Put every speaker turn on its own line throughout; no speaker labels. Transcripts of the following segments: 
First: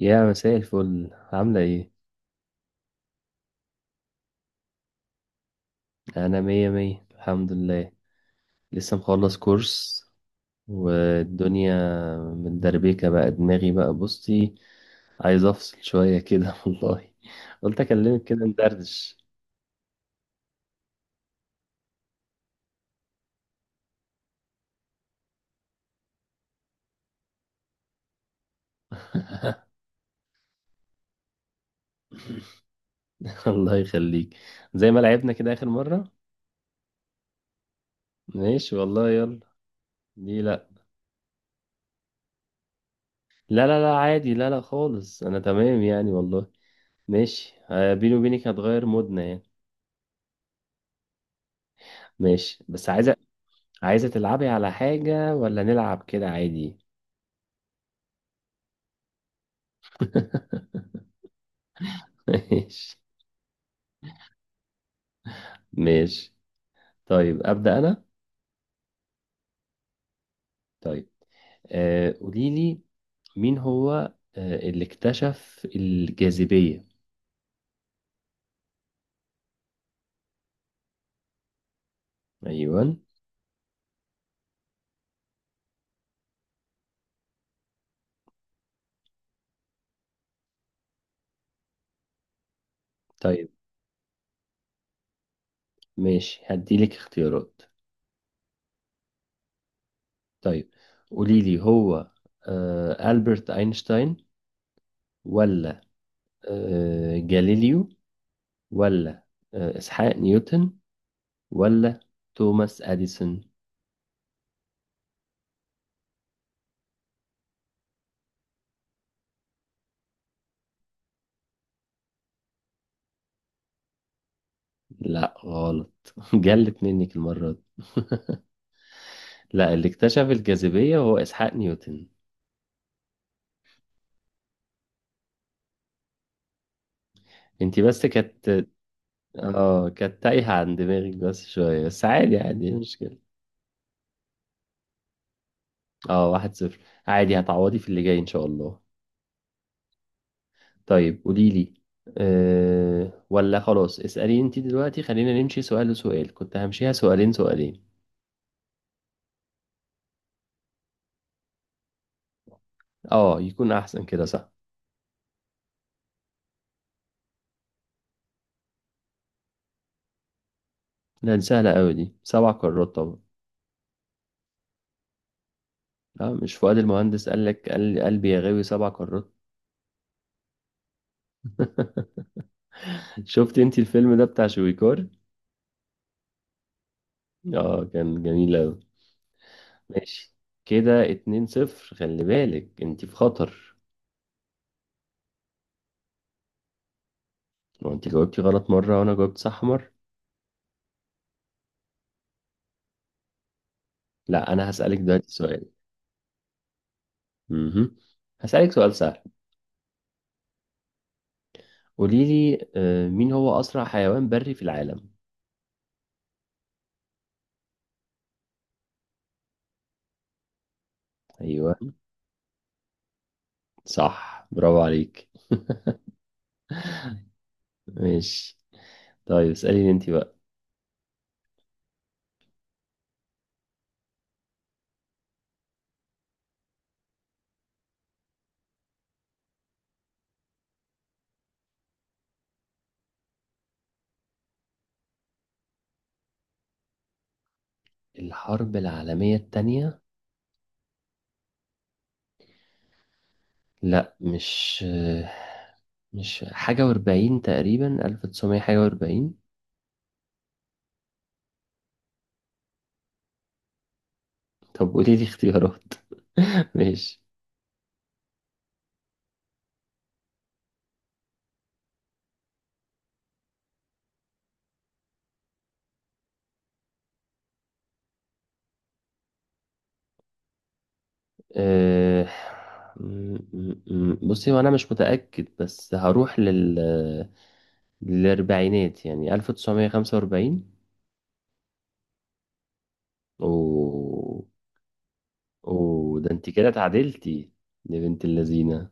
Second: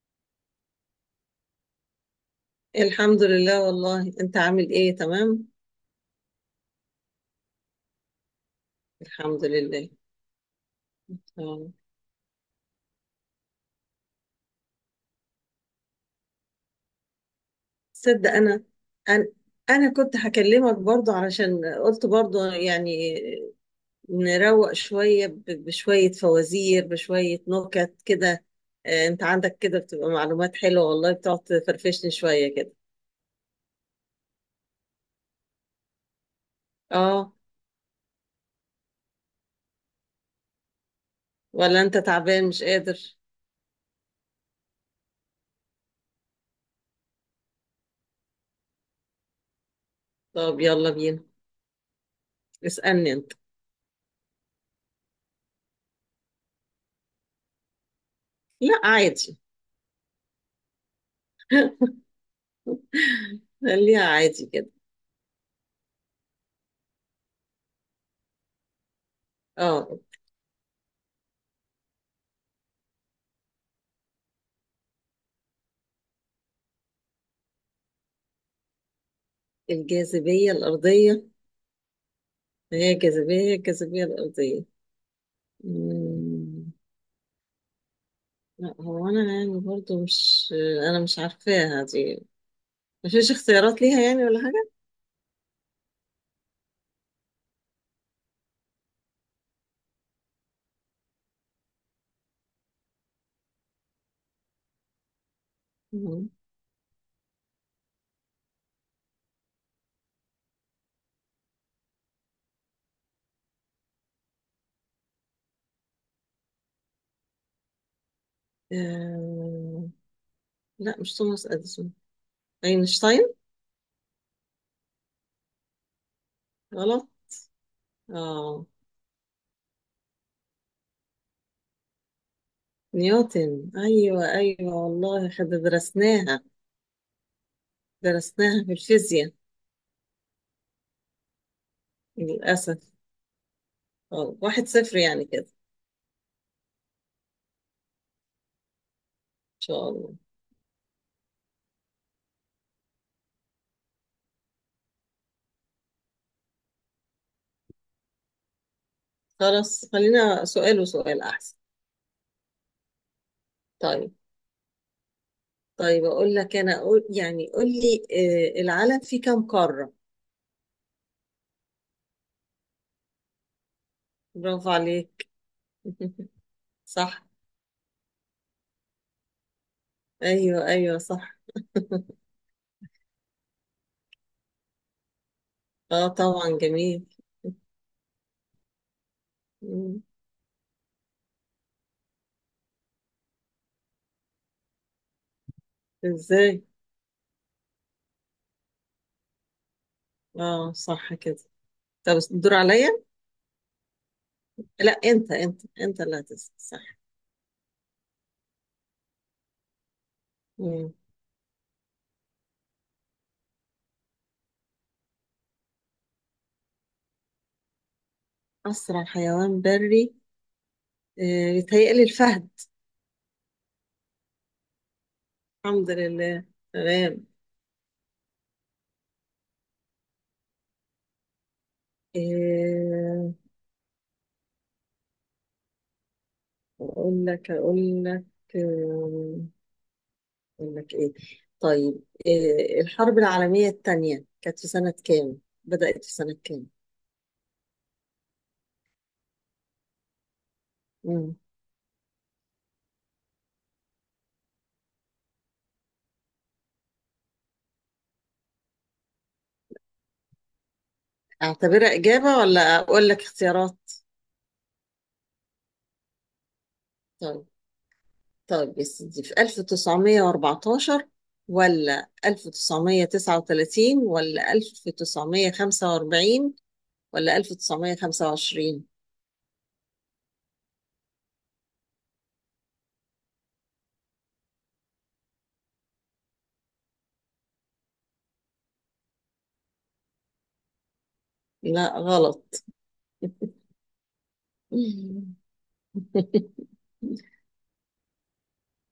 يا مساء الفل، عاملة ايه؟
الحمد لله، والله انت عامل ايه؟ تمام،
أنا مية مية الحمد لله. لسه مخلص
الحمد لله.
كورس،
اه.
والدنيا متدربكة بقى دماغي. بقى بصي، عايز أفصل شوية كده والله. قلت أكلمك
تصدق،
كده ندردش.
انا انا كنت هكلمك برضو علشان قلت برضو، يعني نروق شوية، بشوية فوازير، بشوية نكت كده. انت عندك كده بتبقى معلومات حلوة، والله بتقعد تفرفشني شوية كده.
الله يخليك. زي ما لعبنا كده آخر مرة؟
اه،
ماشي والله، يلا. دي لأ.
ولا انت تعبان مش قادر؟
لا لا لا، عادي، لا لا خالص، أنا تمام يعني والله. ماشي، بيني وبينك هتغير مودنا يعني.
طب، يلا بينا.
ماشي، بس عايز،
اسألني انت.
عايزة تلعبي على حاجة ولا نلعب كده عادي؟
لا، عادي.
ماشي.
خليها عادي كده.
ماشي، طيب أبدأ أنا.
اه،
طيب قوليلي، مين هو اللي اكتشف الجاذبية؟
الجاذبية الأرضية.
أيوة.
هي الجاذبية الأرضية. مم. لا، هو أنا يعني برضو مش، أنا مش عارفاها دي. مفيش
طيب،
اختيارات ليها يعني ولا حاجة.
ماشي هديلك اختيارات. طيب قوليلي، هو ألبرت أينشتاين، ولا
مم.
جاليليو، ولا إسحاق نيوتن، ولا توماس أديسون؟
آه... لا، مش توماس أديسون. أينشتاين.
لا غلط، جلت
غلط.
منك المرة دي.
آه
لا، اللي اكتشف الجاذبية هو إسحاق نيوتن.
نيوتن، أيوة أيوة والله، خد درسناها.
انتي بس
درسناها
كانت،
في الفيزياء.
اه كانت تايهة عن دماغك بس شوية، بس عادي عادي مش
للأسف.
مشكلة.
1-0 يعني كده.
اه، واحد صفر. عادي، هتعوضي في اللي جاي إن شاء الله.
إن شاء الله.
طيب قوليلي، أه ولا خلاص اسألي انتي دلوقتي. خلينا نمشي سؤال لسؤال، كنت همشيها سؤالين سؤالين.
خلاص، خلينا سؤال وسؤال أحسن.
اه يكون أحسن
طيب.
كده، صح.
طيب، اقول لك انا أقول يعني قول لي. العالم فيه كم قارة؟
لا دي سهلة أوي، دي سبع قارات طبعا.
برافو عليك.
لا، مش فؤاد
صح.
المهندس قال لك، قال قلبي يا غاوي سبع قارات؟
ايوه ايوه صح.
شفت انتي الفيلم ده بتاع شويكار؟
اه طبعا، جميل.
اه، كان جميل أوي.
مم.
ماشي. كده اتنين صفر، خلي بالك انت في خطر.
ازاي؟
لو انت جاوبتي غلط مرة وانا جاوبت صح مرة.
اه، صح كده. طب، الدور عليا.
لا انا
لا،
هسألك
انت
دلوقتي
انت
سؤال.
انت اللي هتسأل، صح؟
امم هسألك سؤال سهل.
مم.
قولي لي، مين هو اسرع حيوان بري في العالم؟
اسرع حيوان بري.
ايوه،
بيتهيألي الفهد.
صح، برافو عليك.
الحمد لله. تمام.
ماشي، طيب اسأليني انت بقى.
آه، اقول لك. آه، اقول لك ايه. طيب، إيه الحرب العالمية الثانية كانت في سنة كام؟ بدأت في سنة كام؟
الحرب العالمية التانية؟
مم.
لا، مش حاجة واربعين، تقريبا ألف تسعمية حاجة واربعين.
اعتبرها إجابة ولا اقول لك اختيارات؟
طب قولي لي اختيارات. ماشي.
طيب. طيب، يا سيدي، في 1914 ولا 1939 ولا 1945 ولا 1925؟
أه... بصي، وانا مش متأكد بس هروح لل، للأربعينات، يعني 1945.
لا، غلط.
و... و ده انت كده اتعادلتي، يا بنت اللذينة.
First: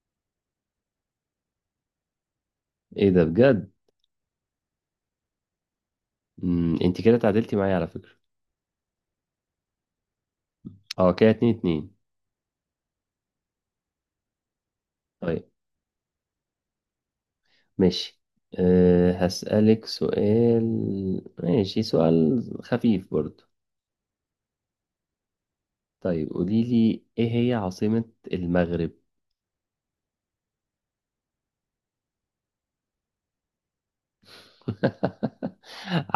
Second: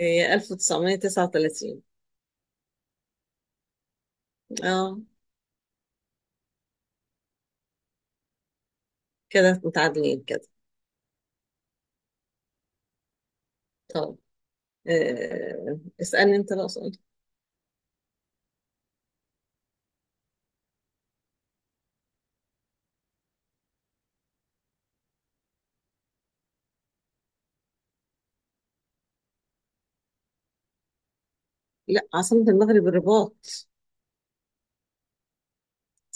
هي 1939.
ايه ده بجد؟
اه،
م، انت كده اتعادلتي معايا على فكرة.
كده متعادلين كده.
اه، كده اتنين اتنين.
طب،
طيب
اسألني انت بقى سؤال.
ماشي، أه هسألك سؤال، ماشي سؤال خفيف برضو. طيب قولي لي، ايه هي عاصمة المغرب؟
لا، عاصمة المغرب الرباط.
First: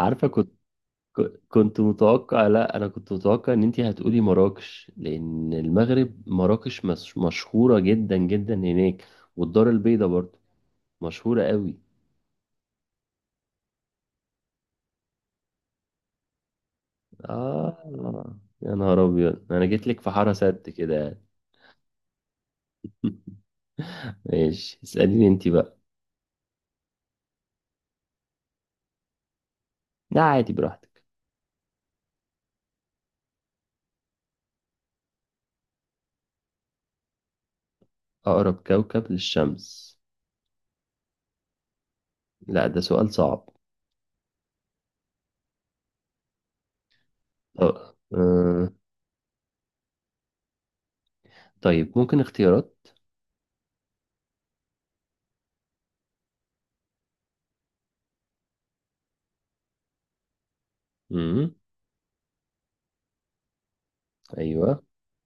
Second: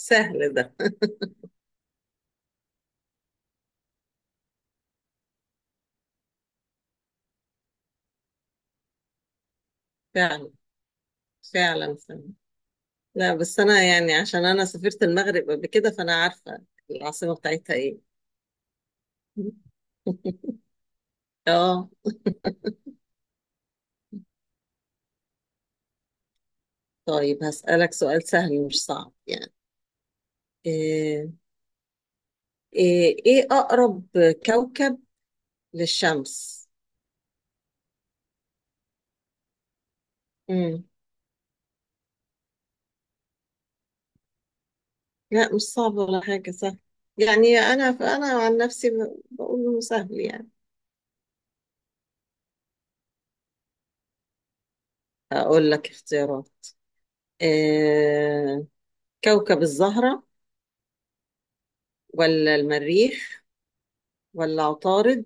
عارفة.
ده.
كنت متوقع، لا انا كنت متوقع ان انتي هتقولي مراكش، لان المغرب مراكش مش مشهورة جدا جدا هناك، والدار البيضاء برضو
فعلا
مشهورة قوي.
فعلا فعلا، لا بس انا يعني عشان انا سافرت المغرب قبل كده، فانا عارفة العاصمة بتاعتها ايه.
اه يا نهار ابيض، انا جيت لك في حارة سد كده يعني.
اه،
ماشي، اسأليني انتي بقى.
طيب، هسألك سؤال سهل مش صعب يعني.
لا عادي، براحتك.
ايه إيه اقرب كوكب للشمس؟
اقرب كوكب للشمس؟
مم.
لا ده سؤال صعب.
لا، مش صعب ولا حاجة، سهل. يعني انا
اه
انا عن نفسي، بقول انه سهل يعني.
طيب ممكن اختيارات؟
اقول لك اختيارات. آه، كوكب الزهرة،
امم
ولا المريخ، ولا
ايوه،
عطارد،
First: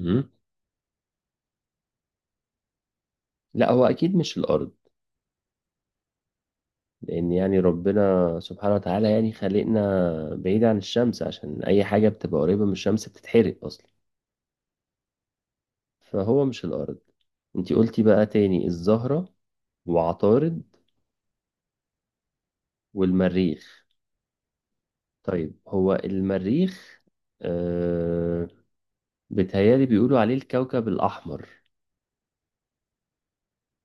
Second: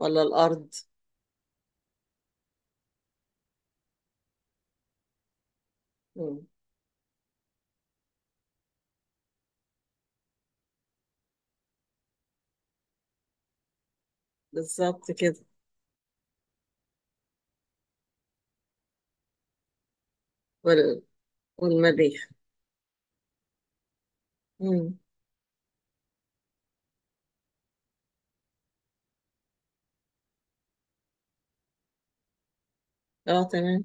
ولا الأرض؟
لا هو اكيد مش الارض،
مم.
لأن يعني ربنا سبحانه وتعالى يعني خلقنا بعيد عن الشمس، عشان أي حاجة بتبقى قريبة من الشمس بتتحرق أصلا،
بالظبط كده.
فهو مش الأرض. انتي قلتي بقى تاني الزهرة وعطارد
وال... والمريخ.
والمريخ.
مم.
طيب، هو المريخ، آه بيتهيألي بيقولوا عليه الكوكب الأحمر،
اه، تمام.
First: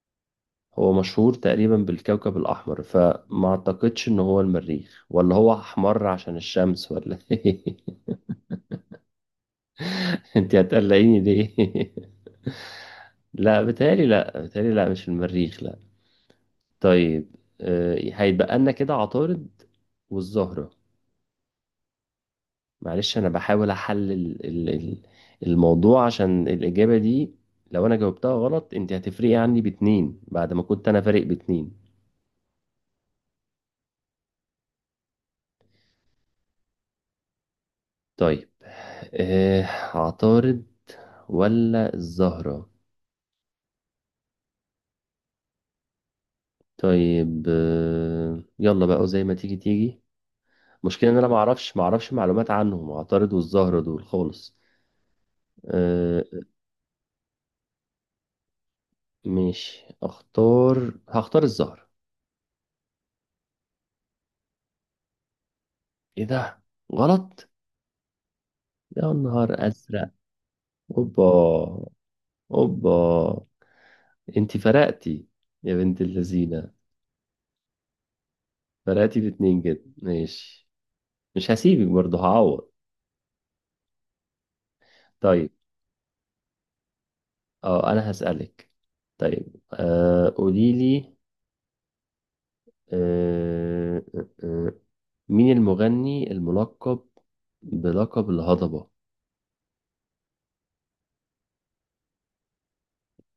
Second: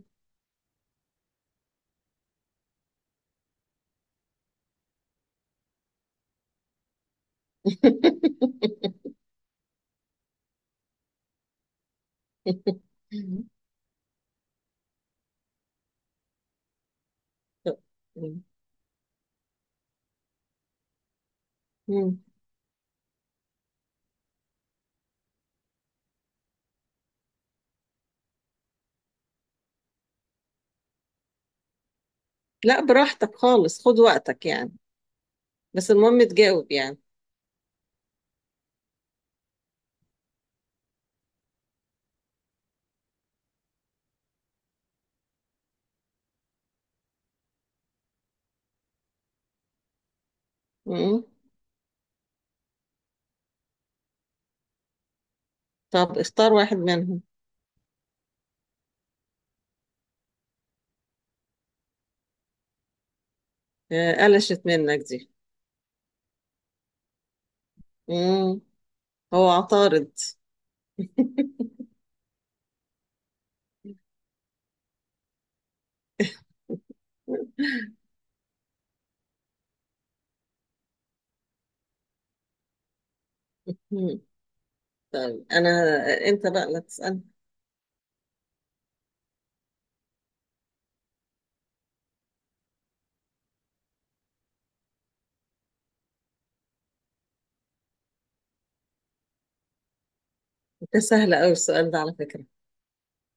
هو مشهور تقريبا بالكوكب الأحمر، فما أعتقدش إن هو المريخ، ولا هو أحمر عشان الشمس، ولا إيه؟ انتي هتقلقيني ليه؟
مم.
لا بتهيألي، لا بتهيألي، لا مش في المريخ لا. طيب هيتبقى لنا كده عطارد والزهرة.
مم.
معلش، أنا بحاول أحلل الموضوع عشان الإجابة دي. لو أنا جاوبتها غلط أنت هتفرقي عني باتنين، بعد ما كنت أنا فارق باتنين.
لا، براحتك خالص، خد وقتك يعني. بس المهم تجاوب يعني.
طيب آه، عطارد ولا الزهرة؟ طيب يلا بقى زي ما تيجي تيجي. مشكلة إن
مم.
أنا معرفش معلومات عنهم، عطارد والزهرة دول خالص.
طب،
آه،
اختار واحد منهم.
مش اختار، هختار الزهر.
قلشت منك دي.
ايه ده؟ غلط؟
مم.
يا
هو
نهار ازرق.
عطارد.
اوبا، اوبا. انتي فرقتي، يا بنت اللذينه، فرقتي باتنين، جدا ماشي، مش هسيبك برضه، هعوض.
مم. طيب
طيب،
انا. انت بقى لا تسأل.
اه انا هسألك. طيب قولي لي، آه آه آه، مين المغني الملقب بلقب الهضبة؟
انت سهل قوي السؤال ده على فكرة.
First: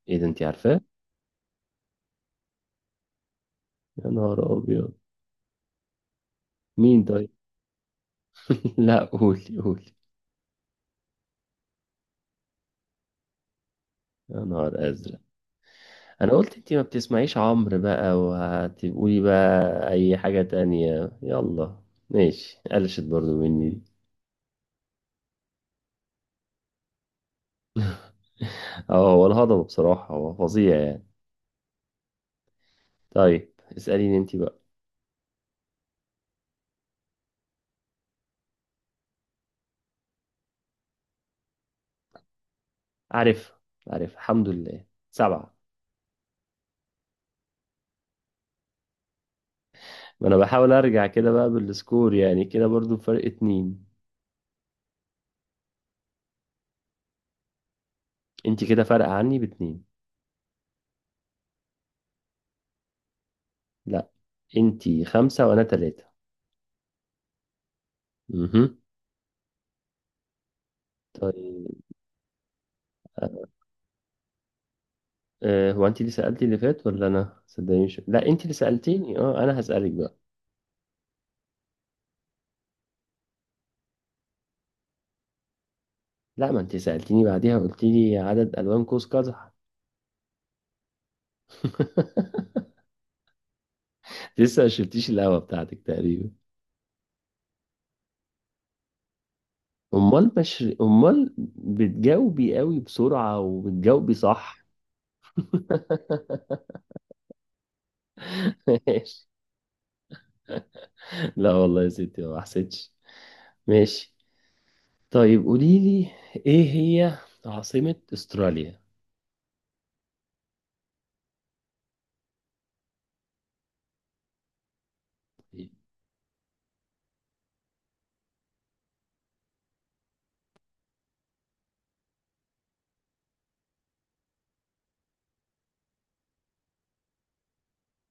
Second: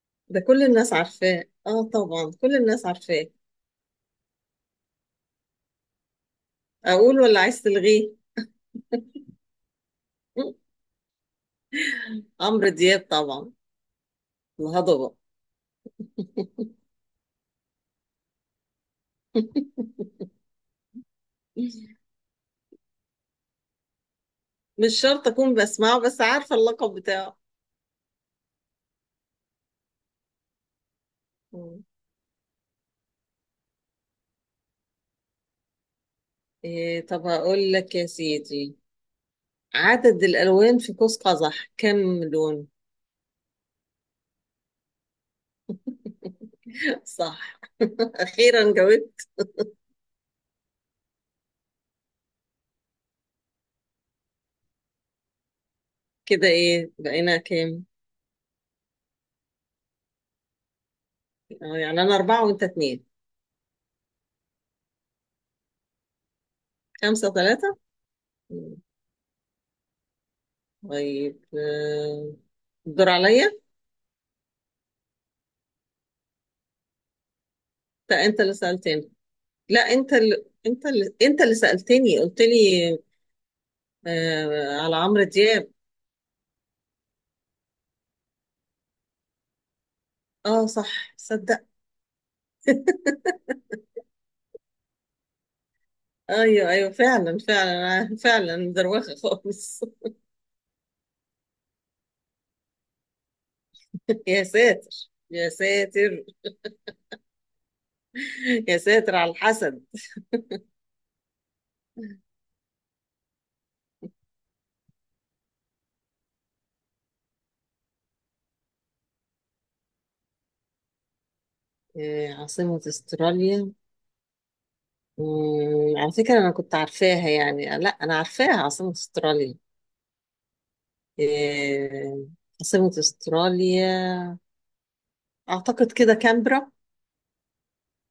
ايه ده،
ده
انتي
كل
عارفاه؟
الناس عارفاه، اه طبعا كل الناس عارفاه.
يا نهار ابيض. مين
اقول
طيب؟
ولا عايز تلغيه؟
لا قولي، قولي.
م- عمرو دياب طبعا.
يا نهار
الهضبة.
أزرق. أنا قلت أنتي ما بتسمعيش عمرو بقى وهتقولي بقى أي حاجة تانية، يلا. ماشي، قلشت برضو مني دي.
مش شرط اكون بسمعه، بس عارفة اللقب بتاعه.
اه، هو الهضبة بصراحة هو فظيع يعني.
م.
طيب اسأليني أنتي بقى.
إيه؟ طب، هقول لك يا سيدي، عدد الالوان في قوس قزح كم لون؟
عارف، عارف الحمد لله، سبعة.
صح. اخيرا جاوبت.
ما أنا بحاول أرجع كده بقى بالسكور، يعني كده برضو فرق اتنين.
كده ايه بقينا كام؟
أنتي كده فارقة عني باتنين.
يعني انا اربعة وانت اتنين.
لا، أنتي خمسة وأنا تلاتة.
5-3.
مهم.
طيب،
طيب
الدور عليا.
هو انت اللي سألتي اللي فات ولا انا؟ صدقني مش،
لا،
لا
انت
انت اللي
اللي سألتني.
سألتيني. اه انا
لا،
هسألك
انت
بقى.
اللي انت اللي انت اللي سألتني، قلت لي، على عمرو دياب.
لا، ما انت سألتيني بعديها، قلت لي عدد الوان قوس قزح.
اه صح، صدق.
لسه ما شربتيش القهوة بتاعتك تقريبا.
ايوه ايوه فعلا فعلا، فعلا دروخه خالص.
امال، مش امال بتجاوبي قوي بسرعة وبتجاوبي
يا
صح.
ساتر، يا ساتر، يا ساتر
ماشي.
على الحسد.
لا والله يا ستي ما حسيتش. ماشي، طيب قولي لي، ايه هي عاصمة استراليا؟
عاصمة استراليا.
طيب.
على فكرة انا كنت عارفاها يعني، لا انا عارفاها عاصمة استراليا. آه عاصمة استراليا، اعتقد كده كامبرا.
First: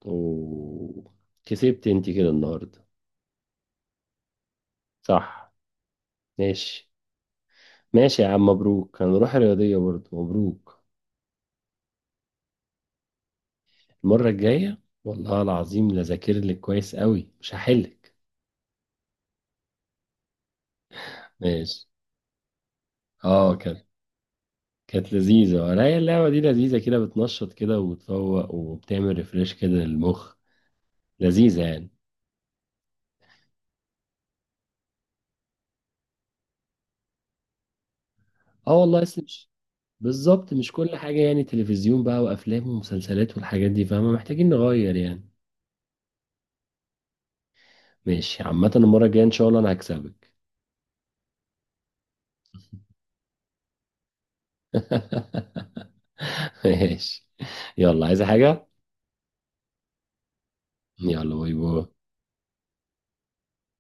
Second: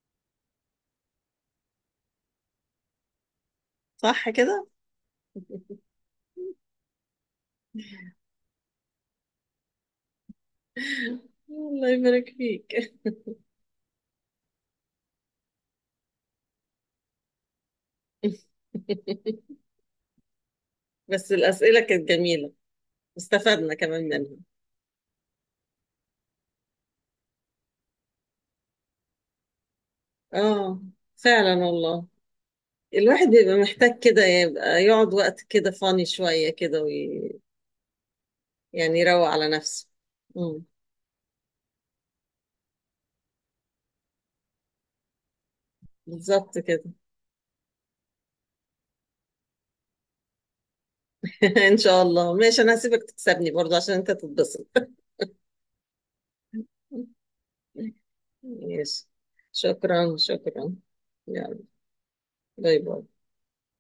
اوه، كسبت انت كده النهارده.
صح كده.
صح. ماشي، ماشي يا عم، مبروك، هنروح الرياضية برضه، مبروك.
الله يبارك فيك.
المرة الجاية والله العظيم لا ذاكر لك كويس قوي، مش هحلك.
بس الأسئلة
ماشي،
كانت جميلة.
اه
استفدنا
كانت،
كمان منها.
كانت لذيذة. ولا هي اللعبة دي لذيذة كده، بتنشط كده وبتفوق وبتعمل ريفريش كده للمخ،
اه فعلا
لذيذة يعني.
والله. الواحد بيبقى محتاج كده يبقى يقعد وقت كده فاني شوية كده،
اه
يعني
والله، اصل
يروق
مش،
على نفسه.
بالظبط،
مم.
مش كل حاجة يعني تلفزيون بقى وأفلام ومسلسلات والحاجات دي، فاهمة، محتاجين نغير يعني.
بالظبط كده.
ماشي، عامة المرة الجاية إن شاء الله أنا هكسبك.
إن شاء الله، ماشي، أنا هسيبك تكسبني برضه عشان أنت تتبسط.
ماشي. يلا، عايزة حاجة؟
ماشي. شكرا شكرا.
يلا، باي
يلا،
باي.
باي باي.